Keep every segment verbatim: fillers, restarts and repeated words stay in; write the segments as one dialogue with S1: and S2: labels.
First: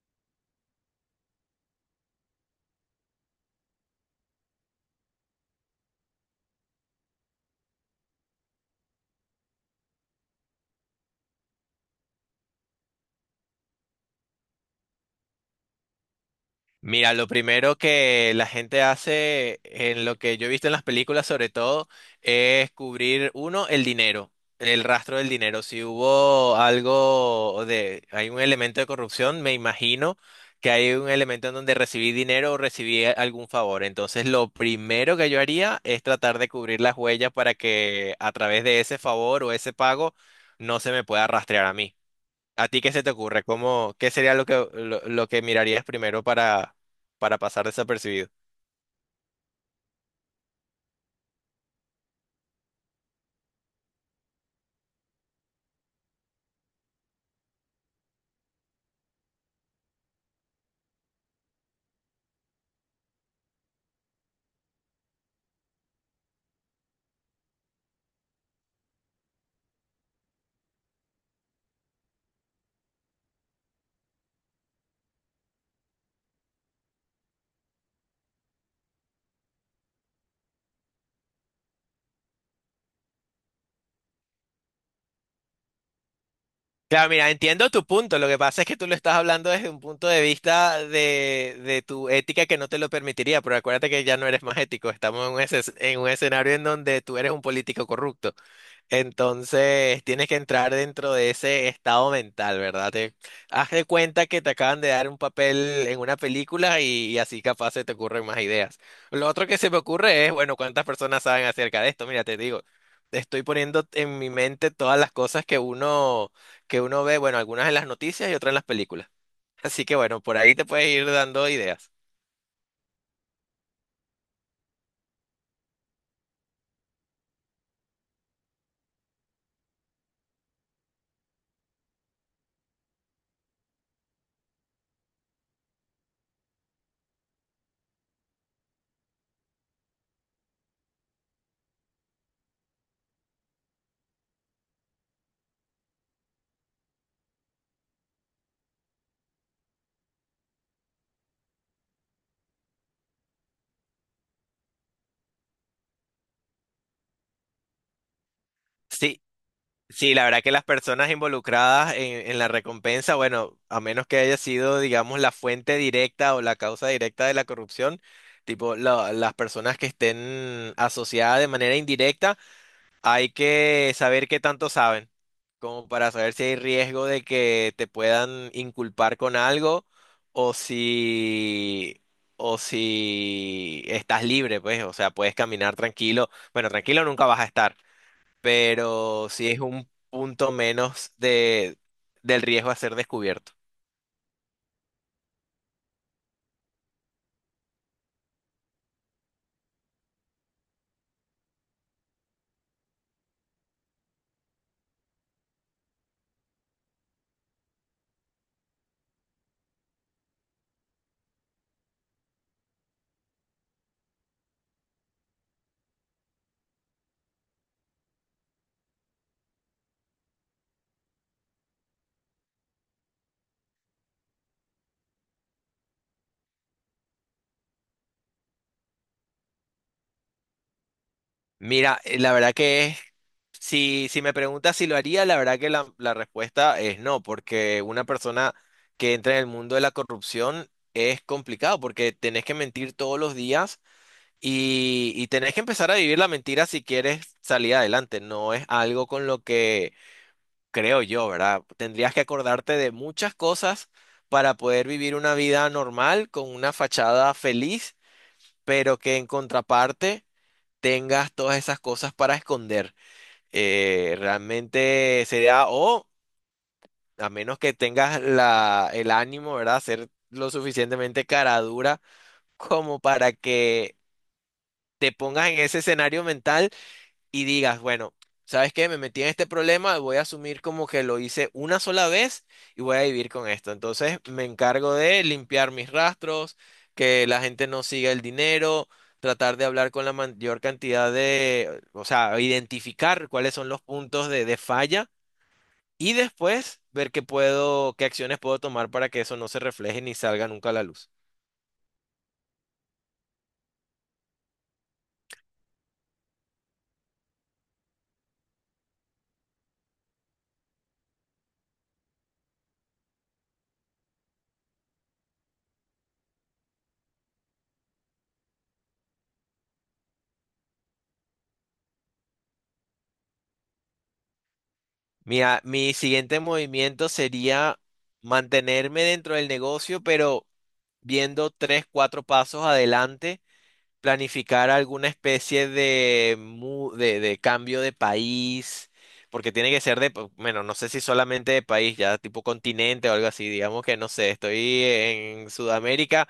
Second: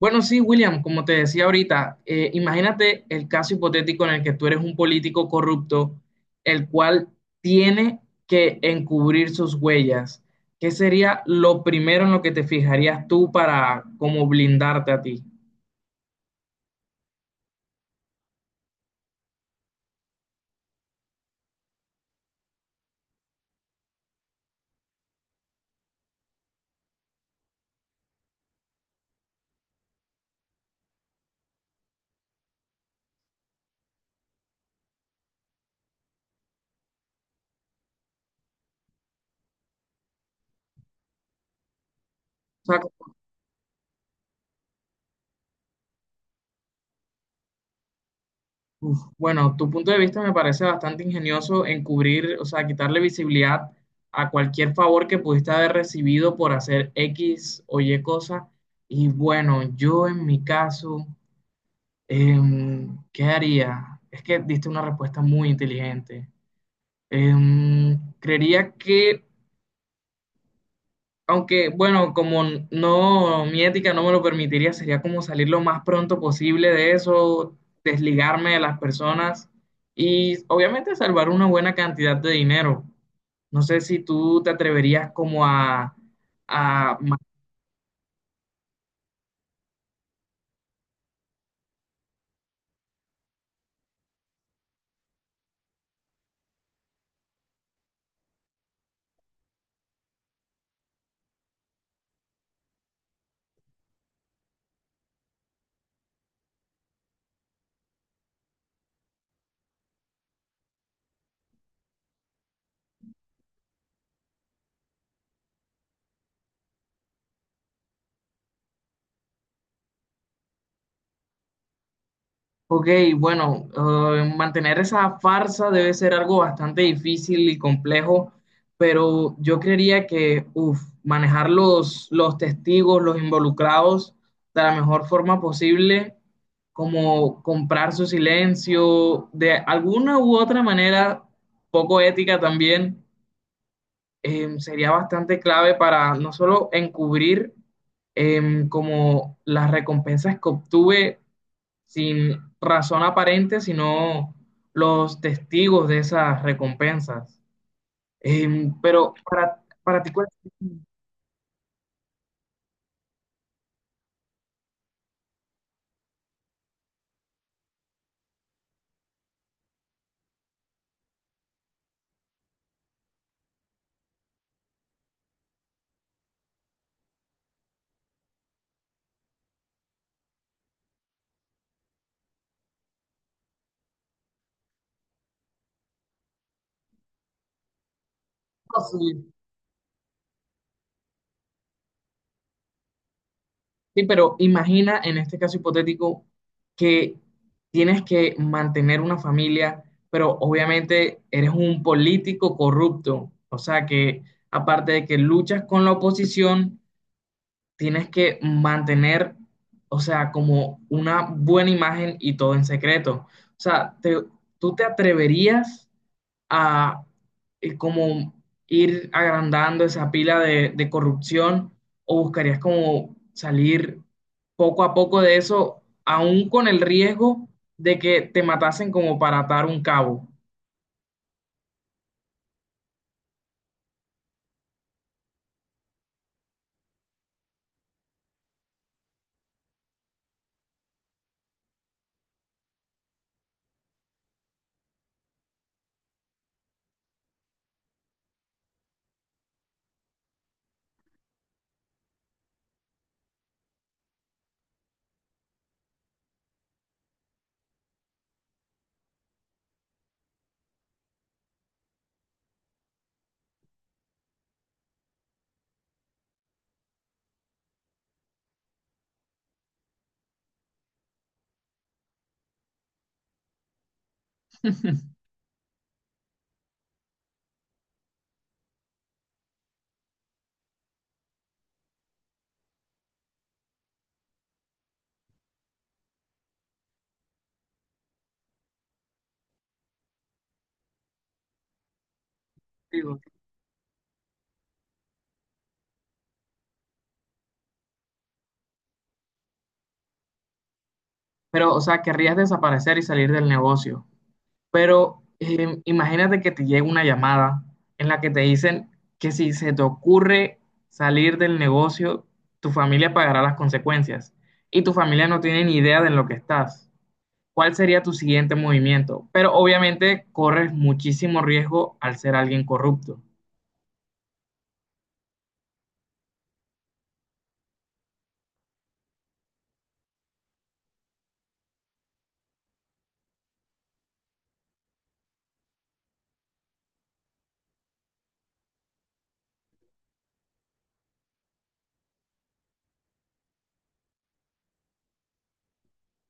S1: Bueno, sí, William, como te decía ahorita, eh, imagínate el caso hipotético en el que tú eres un político corrupto, el cual tiene que encubrir sus huellas. ¿Qué sería lo primero en lo que te fijarías tú para como blindarte a ti?
S2: Mira, lo primero que la gente hace en lo que yo he visto en las películas sobre todo es cubrir, uno, el dinero, el rastro del dinero. Si hubo algo de, hay un elemento de corrupción, me imagino que hay un elemento en donde recibí dinero o recibí a- algún favor. Entonces, lo primero que yo haría es tratar de cubrir las huellas para que a través de ese favor o ese pago no se me pueda rastrear a mí. ¿A
S1: O sea,
S2: ti qué se te ocurre? ¿Cómo, qué sería lo que, lo, lo que mirarías primero para, para pasar desapercibido?
S1: uf, bueno, tu punto de vista me parece bastante ingenioso encubrir, o sea, quitarle visibilidad a cualquier favor que pudiste haber recibido por hacer X o Y cosa. Y bueno, yo en mi caso... Em, ¿qué haría? Es que diste una respuesta muy inteligente. Em, creería que, aunque, bueno, como n- no, mi ética no me lo permitiría, sería como salir lo más pronto posible de eso, desligarme de las personas y obviamente salvar una buena cantidad de dinero. No sé si tú te atreverías como a, a
S2: Claro, mira, entiendo tu punto. Lo que pasa es que tú lo estás hablando desde un punto de vista de, de tu ética que no te lo permitiría, pero acuérdate que ya no eres más ético. Estamos en un, esce- en un escenario en donde tú eres un político corrupto. Entonces tienes que entrar dentro de ese estado mental, ¿verdad? Te, haz de cuenta que te acaban de dar un papel en una película y, y así capaz se te ocurren más ideas. Lo otro que se me ocurre es, bueno, ¿cuántas personas saben acerca de esto? Mira, te digo, estoy poniendo en mi mente todas las cosas que uno, que uno ve, bueno, algunas en las noticias y otras en las películas. Así que bueno, por ahí te puedes ir dando ideas.
S1: Ok, bueno, eh, mantener esa farsa debe ser algo bastante difícil y complejo, pero yo creería que, uf, manejar los, los testigos, los involucrados de la mejor forma posible, como comprar su silencio, de alguna u otra manera, poco ética también, eh, sería bastante clave para no solo encubrir em, como las recompensas que obtuve sin razón aparente, sino los testigos de esas recompensas. Eh, pero
S2: Sí,
S1: para, para ti,
S2: sí, la
S1: ¿cuál
S2: verdad que
S1: es
S2: las
S1: el
S2: personas involucradas en, en la recompensa, bueno, a menos que haya sido, digamos, la fuente directa o la causa directa de la corrupción, tipo la- las personas que estén asociadas de manera indirecta, hay que saber qué tanto saben, como para saber si hay riesgo de que te puedan inculpar con algo o si, o si estás libre, pues, o sea, puedes caminar tranquilo. Bueno, tranquilo nunca vas a estar,
S1: costo? Sí,
S2: pero sí es un punto menos de, del riesgo a ser descubierto.
S1: sí, pero imagina en este caso hipotético que tienes que mantener una familia, pero obviamente eres un político corrupto, o sea que aparte de que luchas con la oposición, tienes que mantener, o sea, como una buena imagen y todo en secreto. O sea, te- tú te atreverías a eh, como ir agrandando esa pila de, de corrupción o buscarías como salir poco a poco de eso, aún con el riesgo de que te matasen como para atar un cabo.
S2: Mira, eh, la verdad que es, si, si me preguntas si lo haría, la verdad que la, la respuesta es no, porque una persona que entra en el mundo de la corrupción es complicado, porque tenés que mentir todos los días y, y tenés que empezar a vivir la mentira si quieres salir adelante. No es algo con lo que creo yo, ¿verdad? Tendrías que acordarte de muchas cosas para poder vivir una vida normal, con una fachada feliz, pero que en contraparte tengas todas esas cosas para esconder. Eh, realmente sería, o a menos que tengas la, el ánimo, ¿verdad? Ser lo suficientemente cara dura como para que te pongas en ese escenario mental y digas, bueno, ¿sabes qué? Me metí en este problema, voy a asumir como que lo hice una sola vez y voy a vivir con esto. Entonces me encargo de limpiar mis rastros, que la gente no siga el dinero, tratar de hablar con la mayor cantidad de, o sea,
S1: Digo,
S2: identificar cuáles son los puntos de, de falla y después ver qué puedo, qué acciones puedo tomar para que eso no se refleje ni salga nunca a la luz.
S1: pero, o sea, querrías desaparecer y salir del negocio. Pero eh, imagínate que te llega una llamada en la que te dicen que si se te ocurre salir del negocio, tu familia pagará las consecuencias y tu familia no tiene ni idea de en lo que estás. ¿Cuál sería tu siguiente movimiento? Pero obviamente corres muchísimo riesgo al ser alguien corrupto.
S2: Mi, a- mi siguiente movimiento sería mantenerme dentro del negocio, pero viendo tres, cuatro pasos adelante, planificar alguna especie de, mu- de, de cambio de país, porque tiene que ser de, po- bueno, no sé si solamente de país, ya tipo continente o algo así, digamos que no sé, estoy en Sudamérica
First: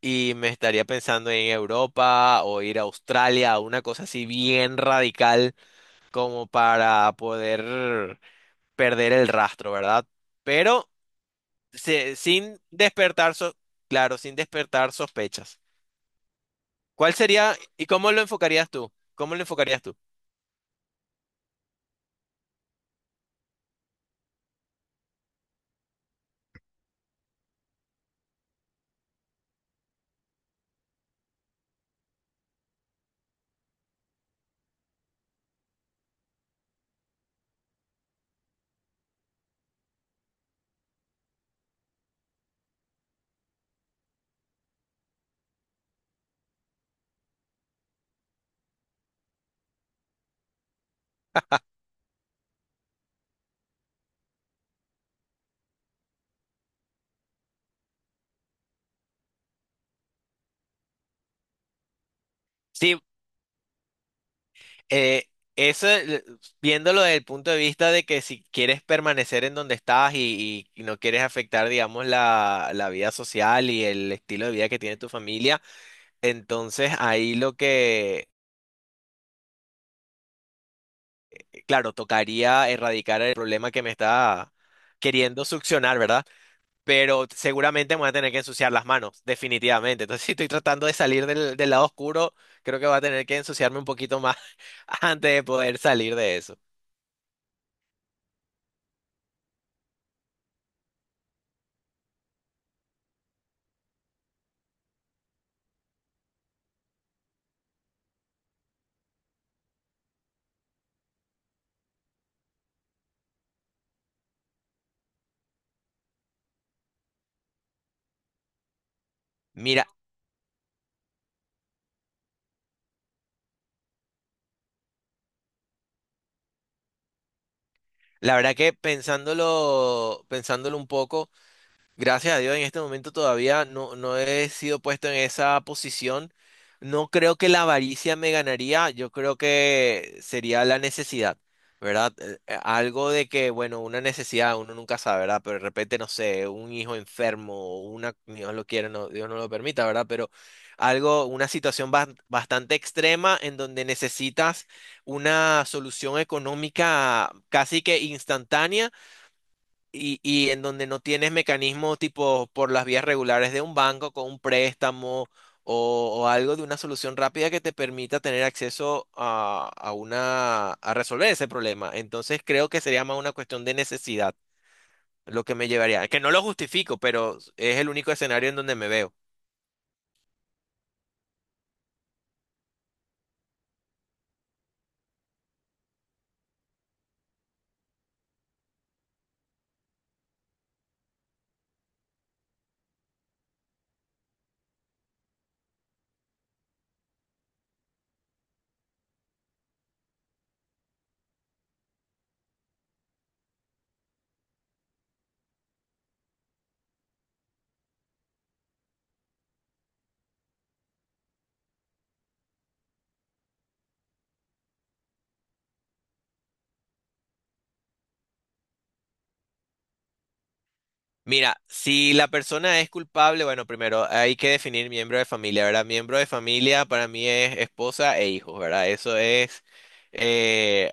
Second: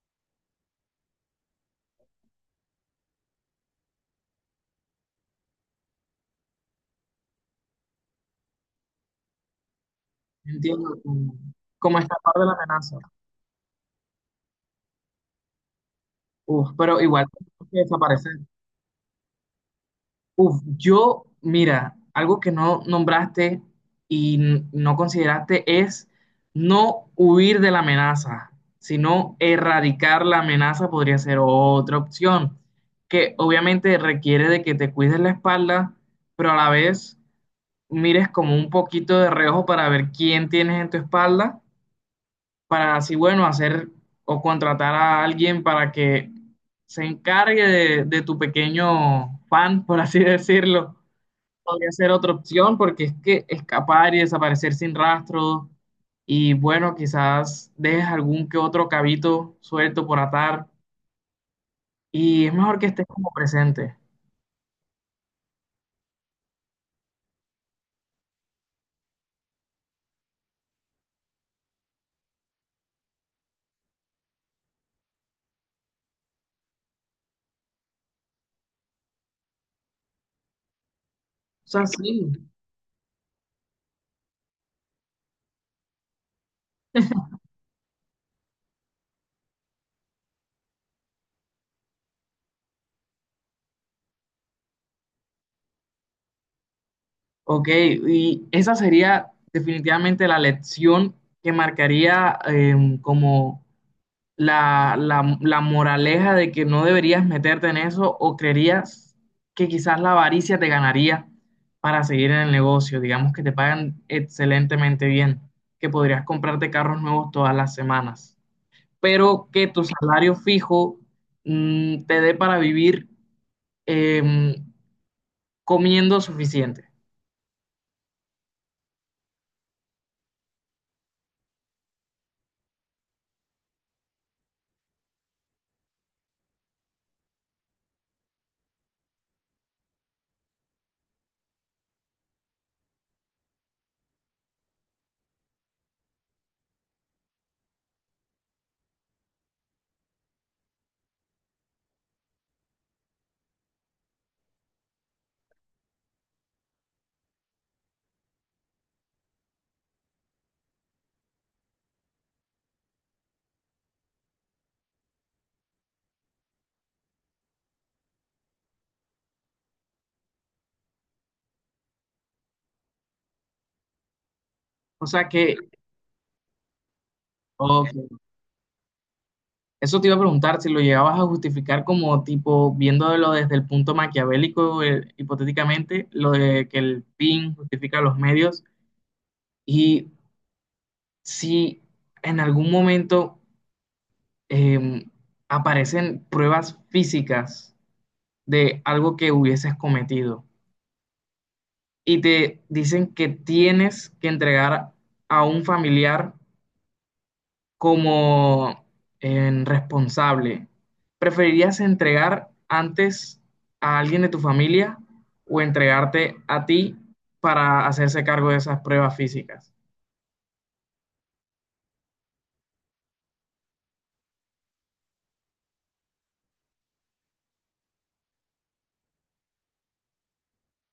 S2: y me estaría pensando en Europa o ir a Australia, una cosa así bien radical como para poder perder el rastro, ¿verdad? Pero
S1: Entiendo como, como esta
S2: se-
S1: parte de la
S2: sin
S1: amenaza.
S2: despertar, so- claro, sin despertar sospechas.
S1: Uf, pero
S2: ¿Cuál
S1: igual
S2: sería
S1: tienes que
S2: y cómo lo
S1: desaparecer.
S2: enfocarías tú? ¿Cómo lo enfocarías tú?
S1: Uf, yo, mira, algo que no nombraste y n- no consideraste es no huir de la amenaza, sino erradicar la amenaza podría ser otra opción, que obviamente requiere de que te cuides la espalda, pero a la vez mires como un poquito de reojo para ver quién tienes en tu espalda, para así, bueno, hacer o contratar a alguien para que se encargue de, de tu pequeño fan, por así decirlo podría ser otra opción porque es que escapar y desaparecer sin rastro y bueno, quizás dejes algún que otro cabito suelto por atar y es mejor que
S2: Sí,
S1: estés como presente.
S2: eh, eso, eh, viéndolo desde el punto de vista de que si quieres permanecer en donde estás y, y- y no quieres afectar, digamos, la, la vida social y el estilo de vida que tiene tu familia, entonces ahí lo que,
S1: O sea,
S2: claro,
S1: sí.
S2: tocaría erradicar el problema que me está queriendo succionar, ¿verdad? Pero seguramente me voy a tener que ensuciar las manos, definitivamente. Entonces, si estoy tratando de salir del, del lado oscuro, creo que voy a tener que ensuciarme un poquito más antes de poder salir de eso.
S1: Ok, ¿y esa sería definitivamente la lección que marcaría em, como la, la- la moraleja de que no deberías meterte en eso o creerías que quizás la avaricia te ganaría para seguir en el negocio? Digamos que te pagan excelentemente bien, que podrías comprarte carros nuevos todas las semanas, pero que tu
S2: Mira,
S1: salario fijo mm, te dé para vivir em, comiendo suficiente.
S2: la verdad que pensándolo, pensándolo un poco. Gracias a Dios, en este momento todavía no, no he sido puesto en esa posición. No creo que la avaricia me ganaría, yo creo que sería la necesidad, ¿verdad? Eh, eh, Algo de que, bueno, una necesidad, uno nunca sabe, ¿verdad? Pero de repente, no sé, un hijo enfermo, o una, Dios lo quiera, no, Dios no lo permita, ¿verdad? Pero algo, una situación bas- bastante extrema en donde necesitas una solución económica casi que instantánea y, y en donde no tienes mecanismos tipo por las vías regulares de un banco con un préstamo o, o algo de una solución rápida que te permita tener acceso a, a una, a resolver ese problema. Entonces creo que sería más una cuestión de necesidad
S1: O sea
S2: lo
S1: que,
S2: que me llevaría. Que no lo justifico, pero es el
S1: ok,
S2: único escenario en donde me veo.
S1: eso te iba a preguntar si lo llegabas a justificar como tipo viéndolo desde el punto maquiavélico, eh, hipotéticamente, lo de que el fin justifica los medios y si en algún momento eh, aparecen pruebas físicas de algo que hubieses cometido y te dicen que tienes que entregar a un familiar como en responsable, ¿preferirías entregar antes a alguien de tu familia o entregarte a ti para hacerse cargo de esas pruebas físicas?
S2: Mira, si la persona es culpable, bueno, primero hay que definir miembro de familia, ¿verdad? Miembro de familia para mí es esposa e hijos, ¿verdad? Eso es eh,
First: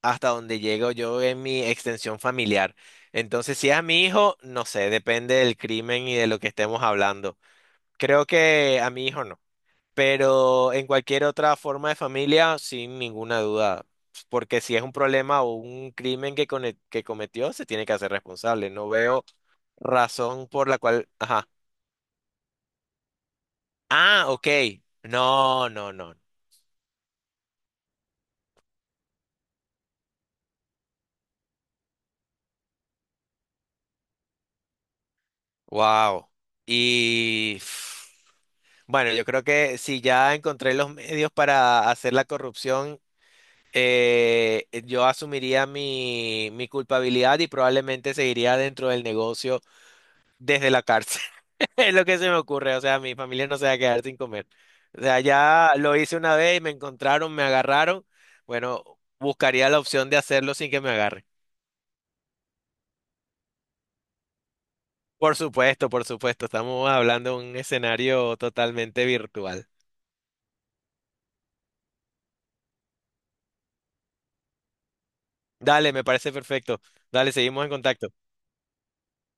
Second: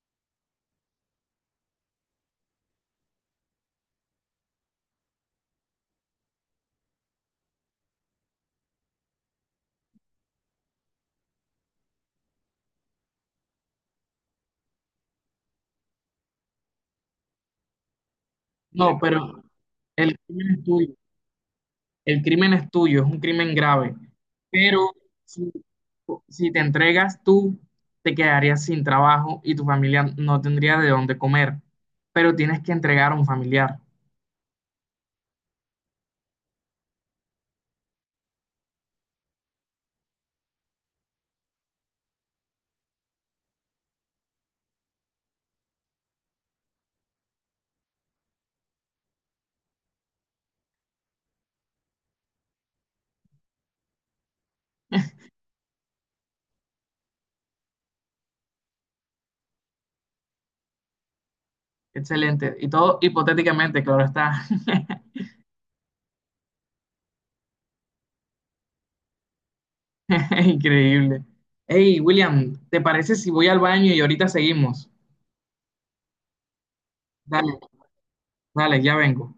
S2: hasta donde llego yo en mi extensión familiar. Entonces, si es a mi hijo, no sé, depende del crimen y de lo que estemos hablando. Creo que a mi hijo no, pero en cualquier otra forma de familia, sin ninguna duda, porque si es un problema o un crimen que, cone- que cometió, se tiene que hacer responsable. No
S1: No,
S2: veo
S1: pero el
S2: razón
S1: crimen es
S2: por la
S1: tuyo,
S2: cual... Ajá.
S1: el crimen es tuyo, es un crimen grave,
S2: Ah, ok.
S1: pero si,
S2: No, no, no.
S1: si te entregas tú, te quedarías sin trabajo y tu familia no tendría de dónde comer, pero tienes que entregar a un familiar.
S2: Wow. Y pf, bueno, yo creo que si ya encontré los medios para hacer la corrupción, eh, yo asumiría mi, mi culpabilidad y probablemente seguiría dentro del negocio desde la cárcel. Es lo que se me ocurre. O sea, mi familia no se va a quedar sin comer. O sea, ya lo hice una vez y me encontraron, me agarraron. Bueno, buscaría la opción de hacerlo sin que me agarren.
S1: Excelente. Y todo hipotéticamente, claro está.
S2: Por supuesto, por supuesto. Estamos hablando de un escenario totalmente virtual.
S1: Increíble. Hey, William, ¿te parece si voy al baño y ahorita seguimos?
S2: Dale, me parece perfecto. Dale,
S1: Dale,
S2: seguimos en contacto.
S1: dale, ya vengo.